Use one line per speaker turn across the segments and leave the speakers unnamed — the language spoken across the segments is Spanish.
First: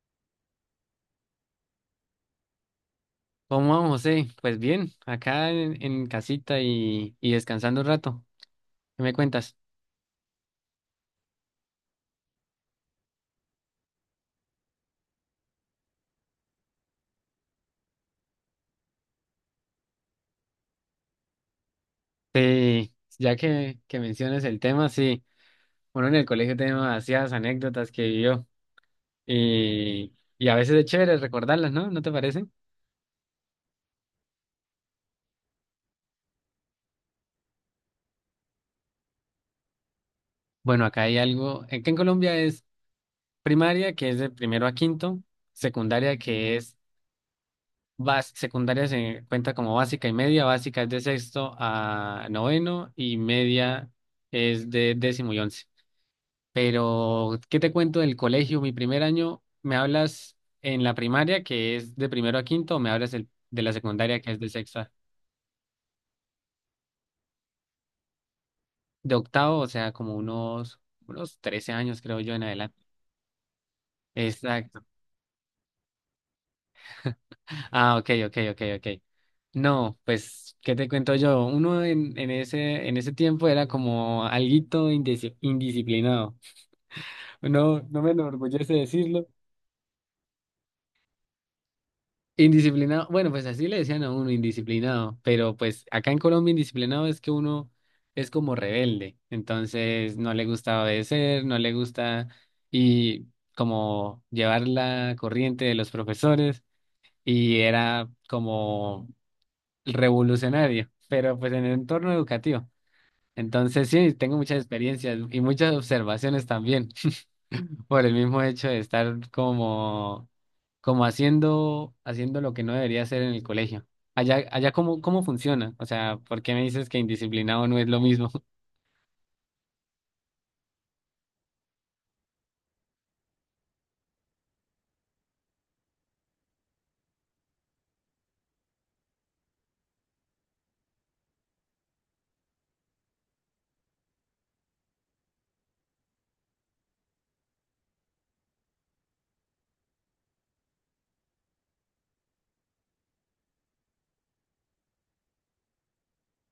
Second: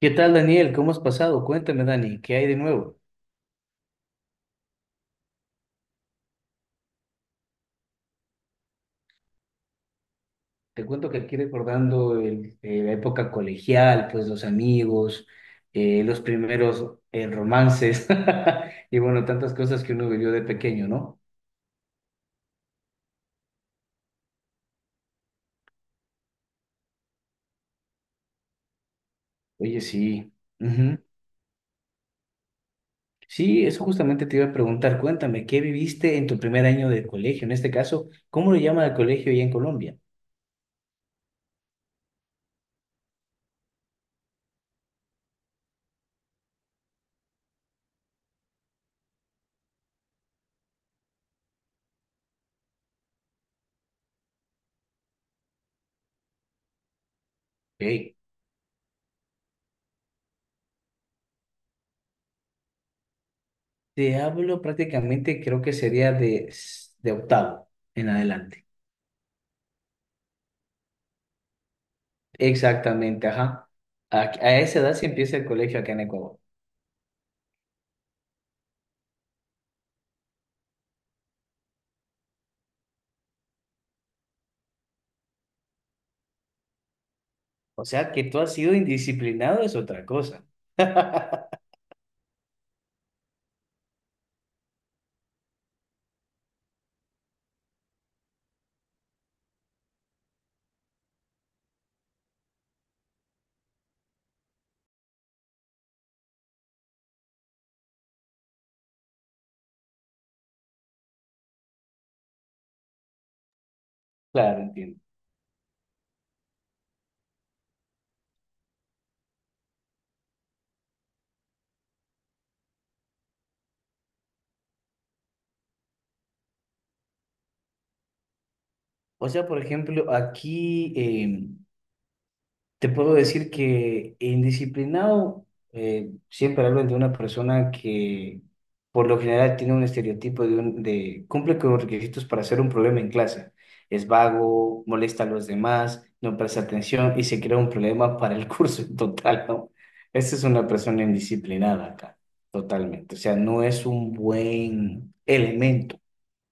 ¿Qué tal, Daniel? ¿Cómo has pasado? Cuéntame, Dani, ¿qué hay de nuevo?
¿Cómo vamos, José? Pues bien, acá en casita y descansando un rato. ¿Qué me cuentas?
Te cuento que aquí recordando la época colegial, pues los amigos, los primeros romances y bueno, tantas cosas que uno vivió de pequeño, ¿no?
Sí, ya que mencionas el tema, sí, uno en el colegio tiene demasiadas anécdotas que vivió
Oye,
y,
sí.
y a veces es
Ujú.
chévere recordarlas, ¿no? ¿No te parece?
Sí, eso justamente te iba a preguntar. Cuéntame, ¿qué viviste en tu primer año de colegio? En este caso, ¿cómo le llama el colegio allá en Colombia?
Bueno, acá hay algo, que en Colombia es primaria, que es de primero a quinto, secundaria, secundaria se cuenta como básica y media. Básica es de sexto a noveno y media es de décimo y once. Pero ¿qué te cuento del
Ok.
colegio? Mi primer año, ¿me hablas en la primaria, que es de primero a quinto, o me hablas de la
Te
secundaria, que es de
hablo
sexta,
prácticamente, creo que sería de octavo en adelante.
de octavo? O sea, como unos 13 años, creo yo, ¿en adelante?
Exactamente, ajá. A esa
Exacto.
edad se empieza el colegio acá en Ecuador.
Ah, ok, ok, ok, ok. No, pues, ¿qué te cuento yo? Uno en ese tiempo era como alguito indisciplinado. No,
O
no me
sea, que tú has
enorgullece
sido
decirlo.
indisciplinado es otra cosa.
Indisciplinado, bueno, pues así le decían a uno, indisciplinado, pero pues acá en Colombia indisciplinado es que uno es como rebelde, entonces no le gusta obedecer, no le gusta y como llevar la corriente de los profesores y era como revolucionario, pero pues en el entorno educativo. Entonces sí, tengo muchas
Claro, entiendo.
experiencias y muchas observaciones también por el mismo hecho de estar como, como haciendo lo que no debería hacer en el colegio. Allá cómo funciona. O sea, ¿por qué me dices que indisciplinado no es lo mismo?
O sea, por ejemplo, aquí, te puedo decir que indisciplinado, siempre hablo de una persona que por lo general tiene un estereotipo de cumple con los requisitos para ser un problema en clase. Es vago, molesta a los demás, no presta atención y se crea un problema para el curso en total, ¿no? Esa es una persona indisciplinada acá, totalmente. O sea, no es un buen elemento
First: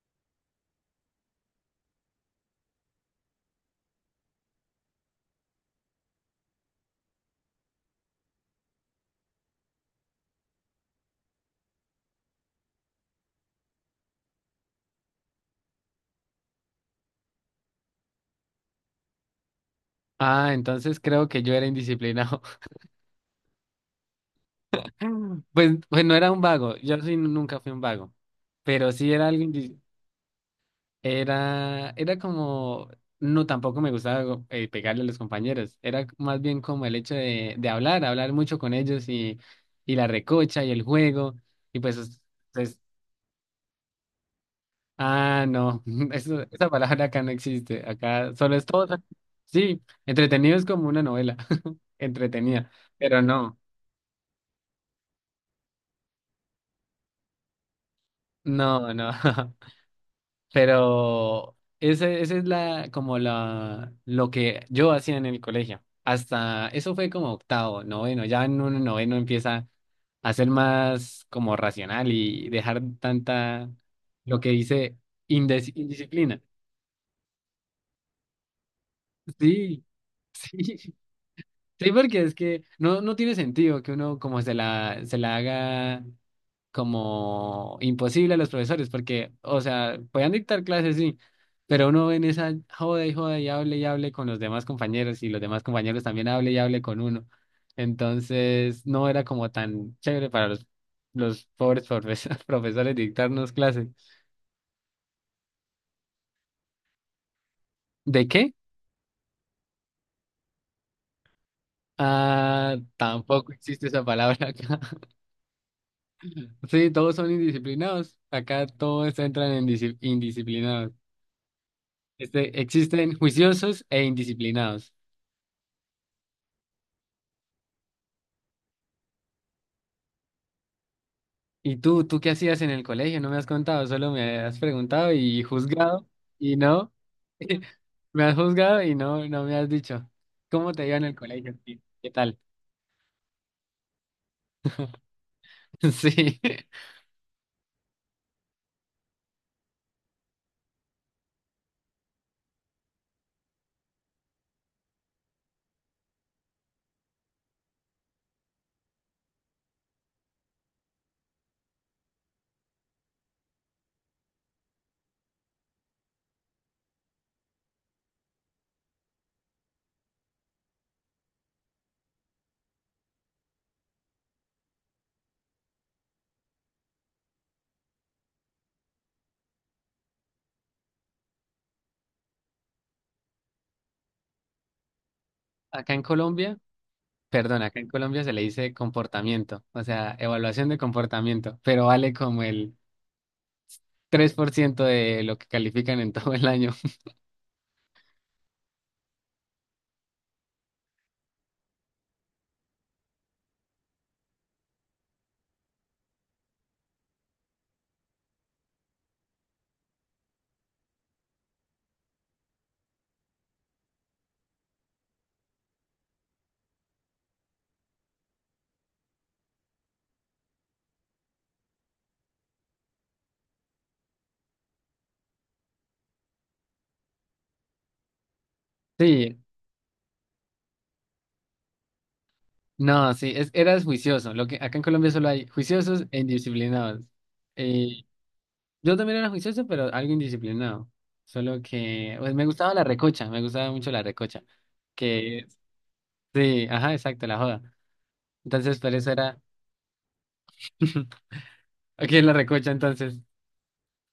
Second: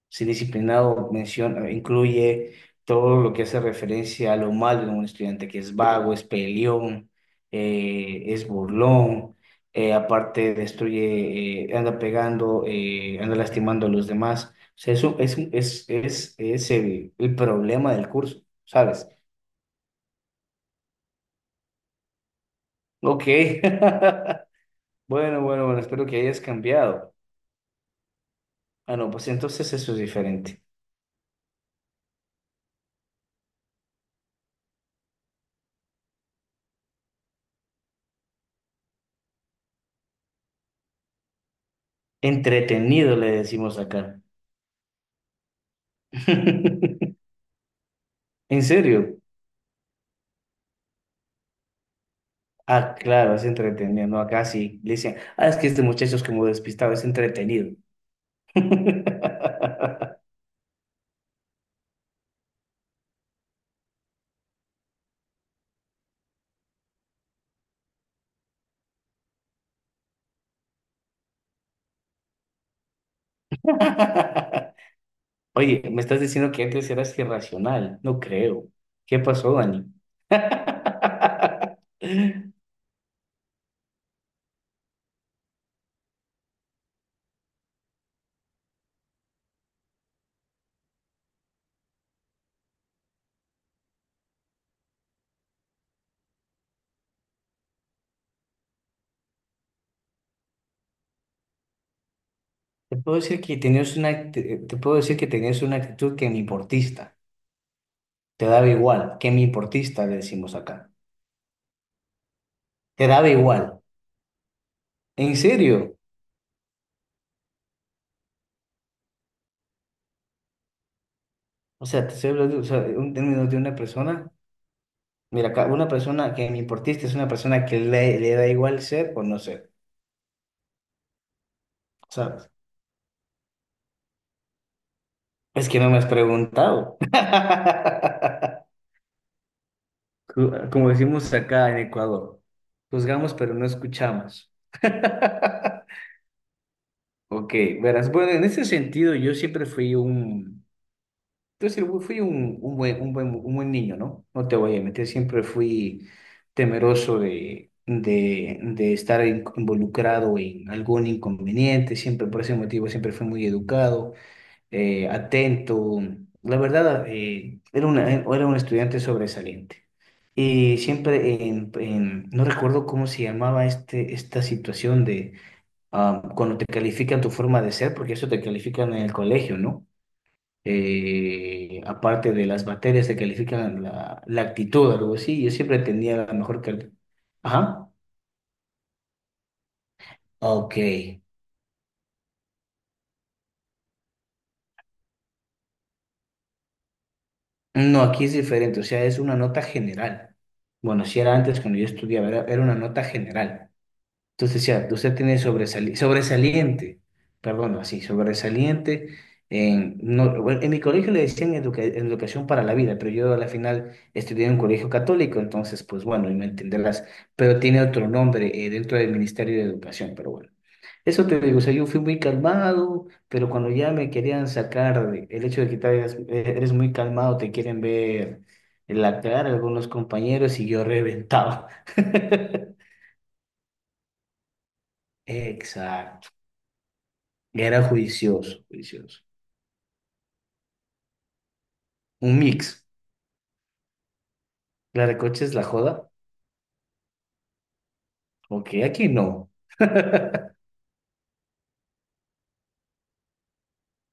ser disciplinado menciona, incluye todo lo que hace referencia a lo malo de un estudiante, que es vago, es peleón, es burlón, aparte destruye, anda pegando, anda lastimando a los demás. O sea, eso es, un- es el problema del curso, ¿sabes?
Ah, entonces creo que yo era indisciplinado.
Ok. Bueno, bueno,
Pues,
bueno,
pues
espero
no
que
era
hayas
un vago, yo
cambiado.
sí nunca fui un vago, pero
Ah, no,
sí era
pues
algo
entonces
indi-
eso es diferente.
Era como, no, tampoco me gustaba pegarle a los compañeros. Era más bien como el hecho de hablar mucho con ellos y la recocha y el juego, y pues, pues,
Entretenido, le decimos acá.
ah, no, esa palabra acá no existe. Acá solo
¿En
es todo,
serio?
sí, entretenido es como una novela, entretenida,
Ah,
pero
claro, es
no,
entretenido, ¿no? Acá sí le dicen, ah, es que este muchacho es como despistado, es entretenido.
no, no, Pero ese es la, como la, lo que yo hacía en el colegio. Hasta eso fue como octavo, noveno. Ya en un noveno empieza a ser más como racional y dejar tanta, lo que dice,
Oye, me estás
indisciplina.
diciendo que antes eras irracional. No creo. ¿Qué pasó,
Sí,
Dani?
sí, sí, porque es que no, no tiene sentido que uno como se la haga como imposible a los profesores, porque, o sea, podían dictar clases, sí, pero uno ve en esa joda y joda y hable con los demás compañeros y los demás compañeros también hable y hable con uno. Entonces, no era como tan chévere para los pobres profes- profesores
Te puedo decir
dictarnos
que
clases.
tenías una, act- te puedo decir que tenías una actitud que me importista.
¿De
Te
qué?
daba igual, que me importista, le decimos acá.
Ah,
Te daba
tampoco
igual.
existe esa palabra acá.
¿En serio?
Sí, todos son indisciplinados. Acá todos entran en disci- indisciplinados.
O sea, te estoy hablando,
Este,
o sea, un
existen
término de una
juiciosos e
persona.
indisciplinados.
Mira, una persona que me importista es una persona que le da igual ser o no ser,
¿Y tú qué
¿sabes?
hacías en el colegio? No me has contado, solo me has preguntado y
Es que no me
juzgado
has
y no.
preguntado.
Me has juzgado y no, no me has dicho.
Co-
¿Cómo te
Como
iba en el
decimos
colegio?
acá
¿Qué
en
qué tal?
Ecuador, juzgamos pero no escuchamos.
Sí.
Ok, verás, bueno, en ese sentido yo siempre fui un… Entonces fui un buen niño, ¿no? No te voy a meter. Siempre fui temeroso de estar involucrado en algún inconveniente, siempre por ese motivo siempre fui muy educado, atento. La verdad, era un estudiante sobresaliente. Y siempre, no recuerdo cómo se llamaba esta situación de cuando te califican tu forma de ser, porque eso te califican en el colegio, ¿no? Aparte de las materias que califican la actitud, algo así, yo siempre
Acá en
tenía la
Colombia,
mejor calidad.
perdón, acá en
Ajá,
Colombia se le dice comportamiento, o sea, evaluación
ok.
de comportamiento, pero vale como el 3% de lo que califican en todo el año.
No, aquí es diferente, o sea, es una nota general. Bueno, si era antes cuando yo estudiaba, era, era una nota general. Entonces, ya, usted tiene sobresaliente, perdón, así, sobresaliente no, bueno, en mi colegio le decían educación para la vida, pero yo a la final estudié en un colegio católico, entonces, pues bueno, y me entenderás, pero tiene otro nombre dentro del Ministerio de Educación, pero bueno. Eso te digo, o sea, yo fui muy calmado, pero cuando ya me querían sacar el hecho de que tal vez eres muy calmado, te quieren ver en la
Sí,
cara algunos compañeros y yo reventaba.
no, sí, eras juicioso. Lo que acá en Colombia solo hay juiciosos e
Exacto.
indisciplinados.
Era
Eh,
juicioso,
Yo también
juicioso.
era juicioso, pero algo indisciplinado. Solo que, pues
Un
me gustaba la
mix.
recocha, me gustaba mucho la recocha.
La de coche
Que,
es la joda.
sí, ajá, exacto, la joda.
Ok,
Entonces, por
aquí
eso era,
no.
aquí en la recocha, entonces,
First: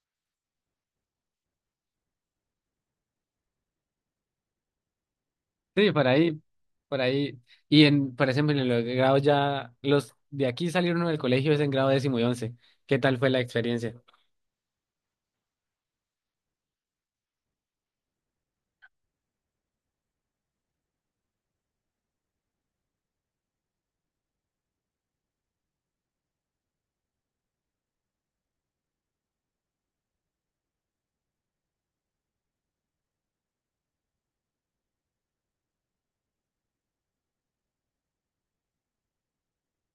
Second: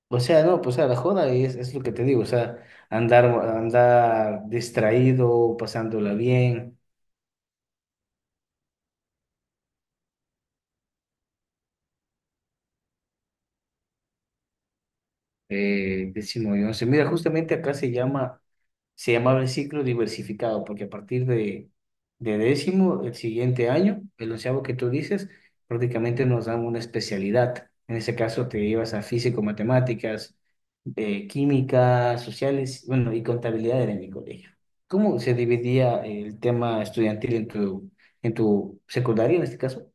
O sea, no, pues o sea la joda es lo que te digo. O sea, andar, andar distraído,
sí, por
pasándola
ahí,
bien.
por ahí. Y por ejemplo, en los grados ya, los de aquí salieron del colegio es en grado décimo y once. ¿Qué tal fue la experiencia?
Décimo y once. Mira, justamente acá se llamaba el ciclo diversificado, porque a partir de décimo, el siguiente año, el onceavo que tú dices, prácticamente nos dan una especialidad. En ese caso te ibas a físico, matemáticas, química, sociales, bueno, y contabilidad era en mi colegio. ¿Cómo se dividía el tema estudiantil en tu secundaria, en este caso?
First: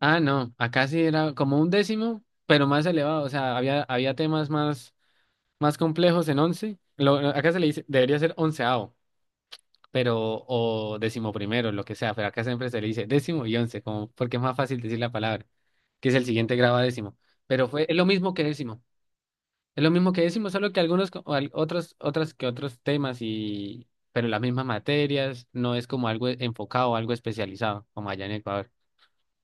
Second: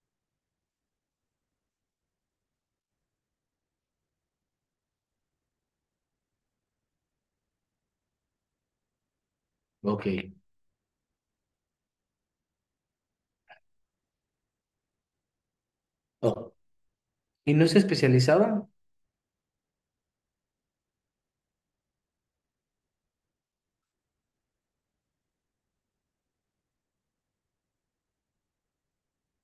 Ah, no, acá sí era como un décimo, pero más elevado, o sea, había temas más, más complejos en once. Lo, acá se le dice, debería ser onceavo,
Ok.
pero o décimo primero, lo que sea, pero acá siempre se le dice décimo y once, como porque es más fácil decir la palabra, que es el
Oh,
siguiente grado a décimo,
¿Y no
pero
se
fue es lo mismo que
especializaban?
décimo, es lo mismo que décimo, solo que algunos otros otras que otros temas y pero las mismas materias, no es como algo enfocado o algo especializado como allá en Ecuador.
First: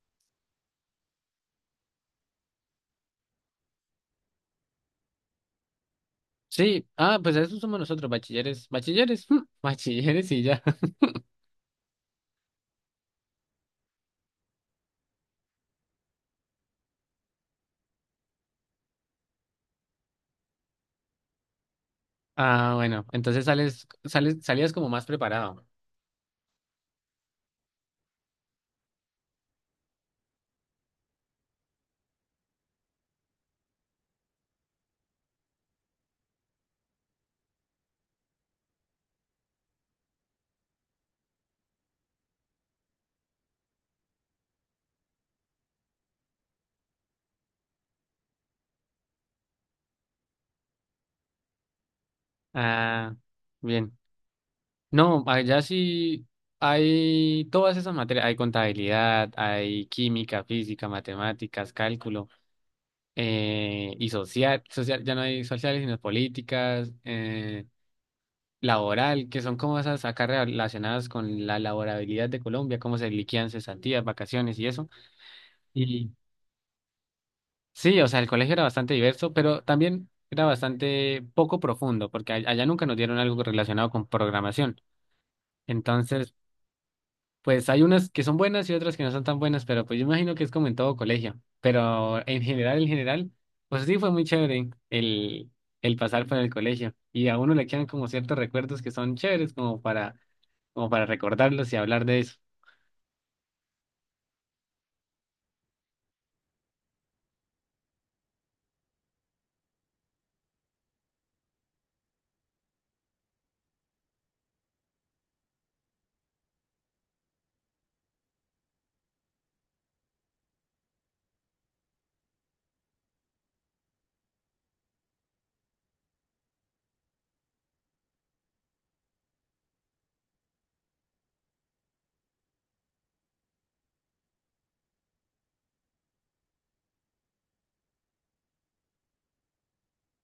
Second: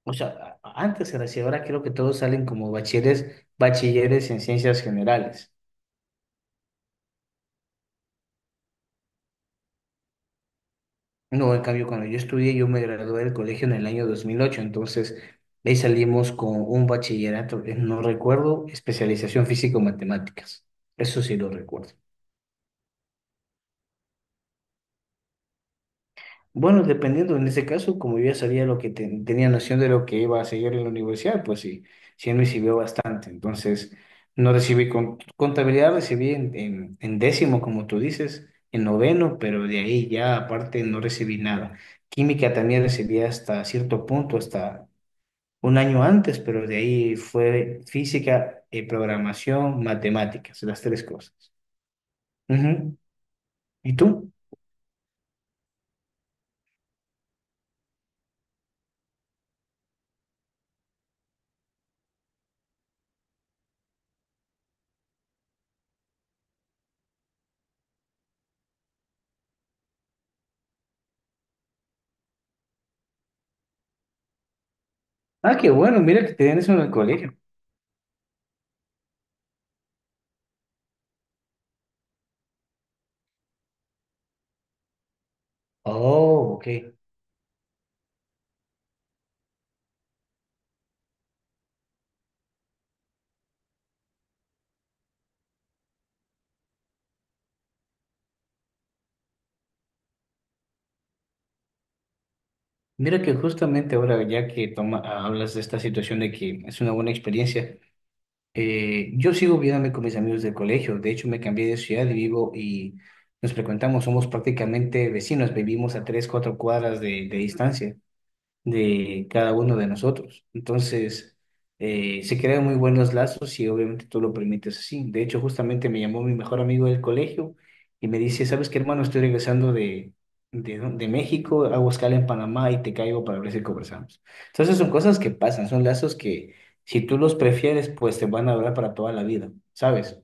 O sea, antes era así, ahora creo que todos salen como bachilleres, bachilleres en ciencias generales.
Sí, ah, pues eso somos nosotros, bachilleres, bachilleres, bachilleres y ya.
No, en cambio, cuando yo estudié, yo me gradué del colegio en el año 2008, entonces de ahí salimos con un bachillerato, no recuerdo, especialización físico-matemáticas. Eso sí lo recuerdo.
Ah, bueno, entonces salías como más preparado.
Bueno, dependiendo en ese caso, como yo ya sabía lo que tenía noción de lo que iba a seguir en la universidad, pues sí, sí me sirvió bastante. Entonces, no recibí contabilidad, recibí en décimo, como tú dices, en noveno, pero de ahí ya aparte no recibí nada. Química también recibí hasta cierto punto, hasta un año antes, pero de ahí fue física, programación, matemáticas, las tres cosas. Ujú.
Ah,
¿Y
bien.
tú?
No, allá sí hay todas esas materias, hay contabilidad, hay química, física, matemáticas, cálculo, y social, social, ya no hay sociales, sino políticas, laboral, que son como esas acá relacionadas con la laborabilidad de Colombia, cómo se liquidan cesantías, vacaciones y eso.
Ah, qué bueno,
Y
mira que te den eso en el colegio.
sí, o sea, el colegio era bastante diverso, pero también era bastante poco profundo, porque allá nunca nos dieron algo relacionado con programación. Entonces,
Oh, ok.
pues hay unas que son buenas y otras que no son tan buenas, pero pues yo imagino que es como en todo colegio. Pero en general, pues sí fue muy chévere el pasar por el colegio. Y a uno le quedan como ciertos recuerdos que son chéveres como para, como para recordarlos y hablar de eso.
Mira que justamente ahora, ya que toma, hablas de esta situación de que es una buena experiencia, yo sigo viéndome con mis amigos del colegio. De hecho, me cambié de ciudad y vivo y nos frecuentamos, somos prácticamente vecinos, vivimos a tres, cuatro cuadras de distancia de cada uno de nosotros. Entonces, se crean muy buenos lazos y obviamente tú lo permites así. De hecho, justamente me llamó mi mejor amigo del colegio y me dice, ¿sabes qué, hermano? Estoy regresando de, ¿no?, de México, hago escala en Panamá y te caigo para ver si conversamos. Entonces, son cosas que pasan, son lazos que si tú los prefieres, pues te van a durar para toda la vida, ¿sabes?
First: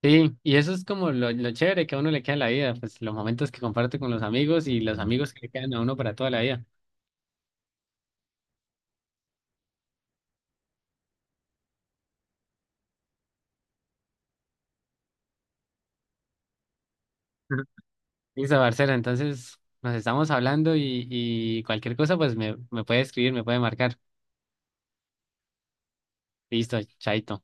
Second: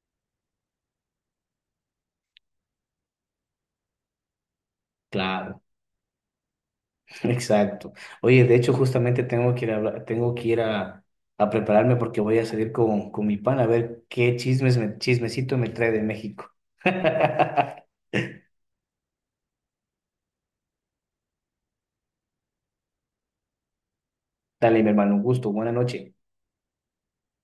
Sí, y eso es como lo chévere que a uno le queda en la vida, pues los momentos que comparte con los amigos y los amigos que le
Claro.
quedan a uno para toda la vida.
Exacto. Oye, de hecho, justamente tengo que ir a prepararme porque voy a salir con mi pan a ver qué chismecito me trae de México.
Ujú. Listo, Barcela, entonces nos estamos hablando y cualquier cosa pues me puede escribir, me puede marcar.
Dale, mi hermano, un gusto. Buena noche.
Listo, chaito.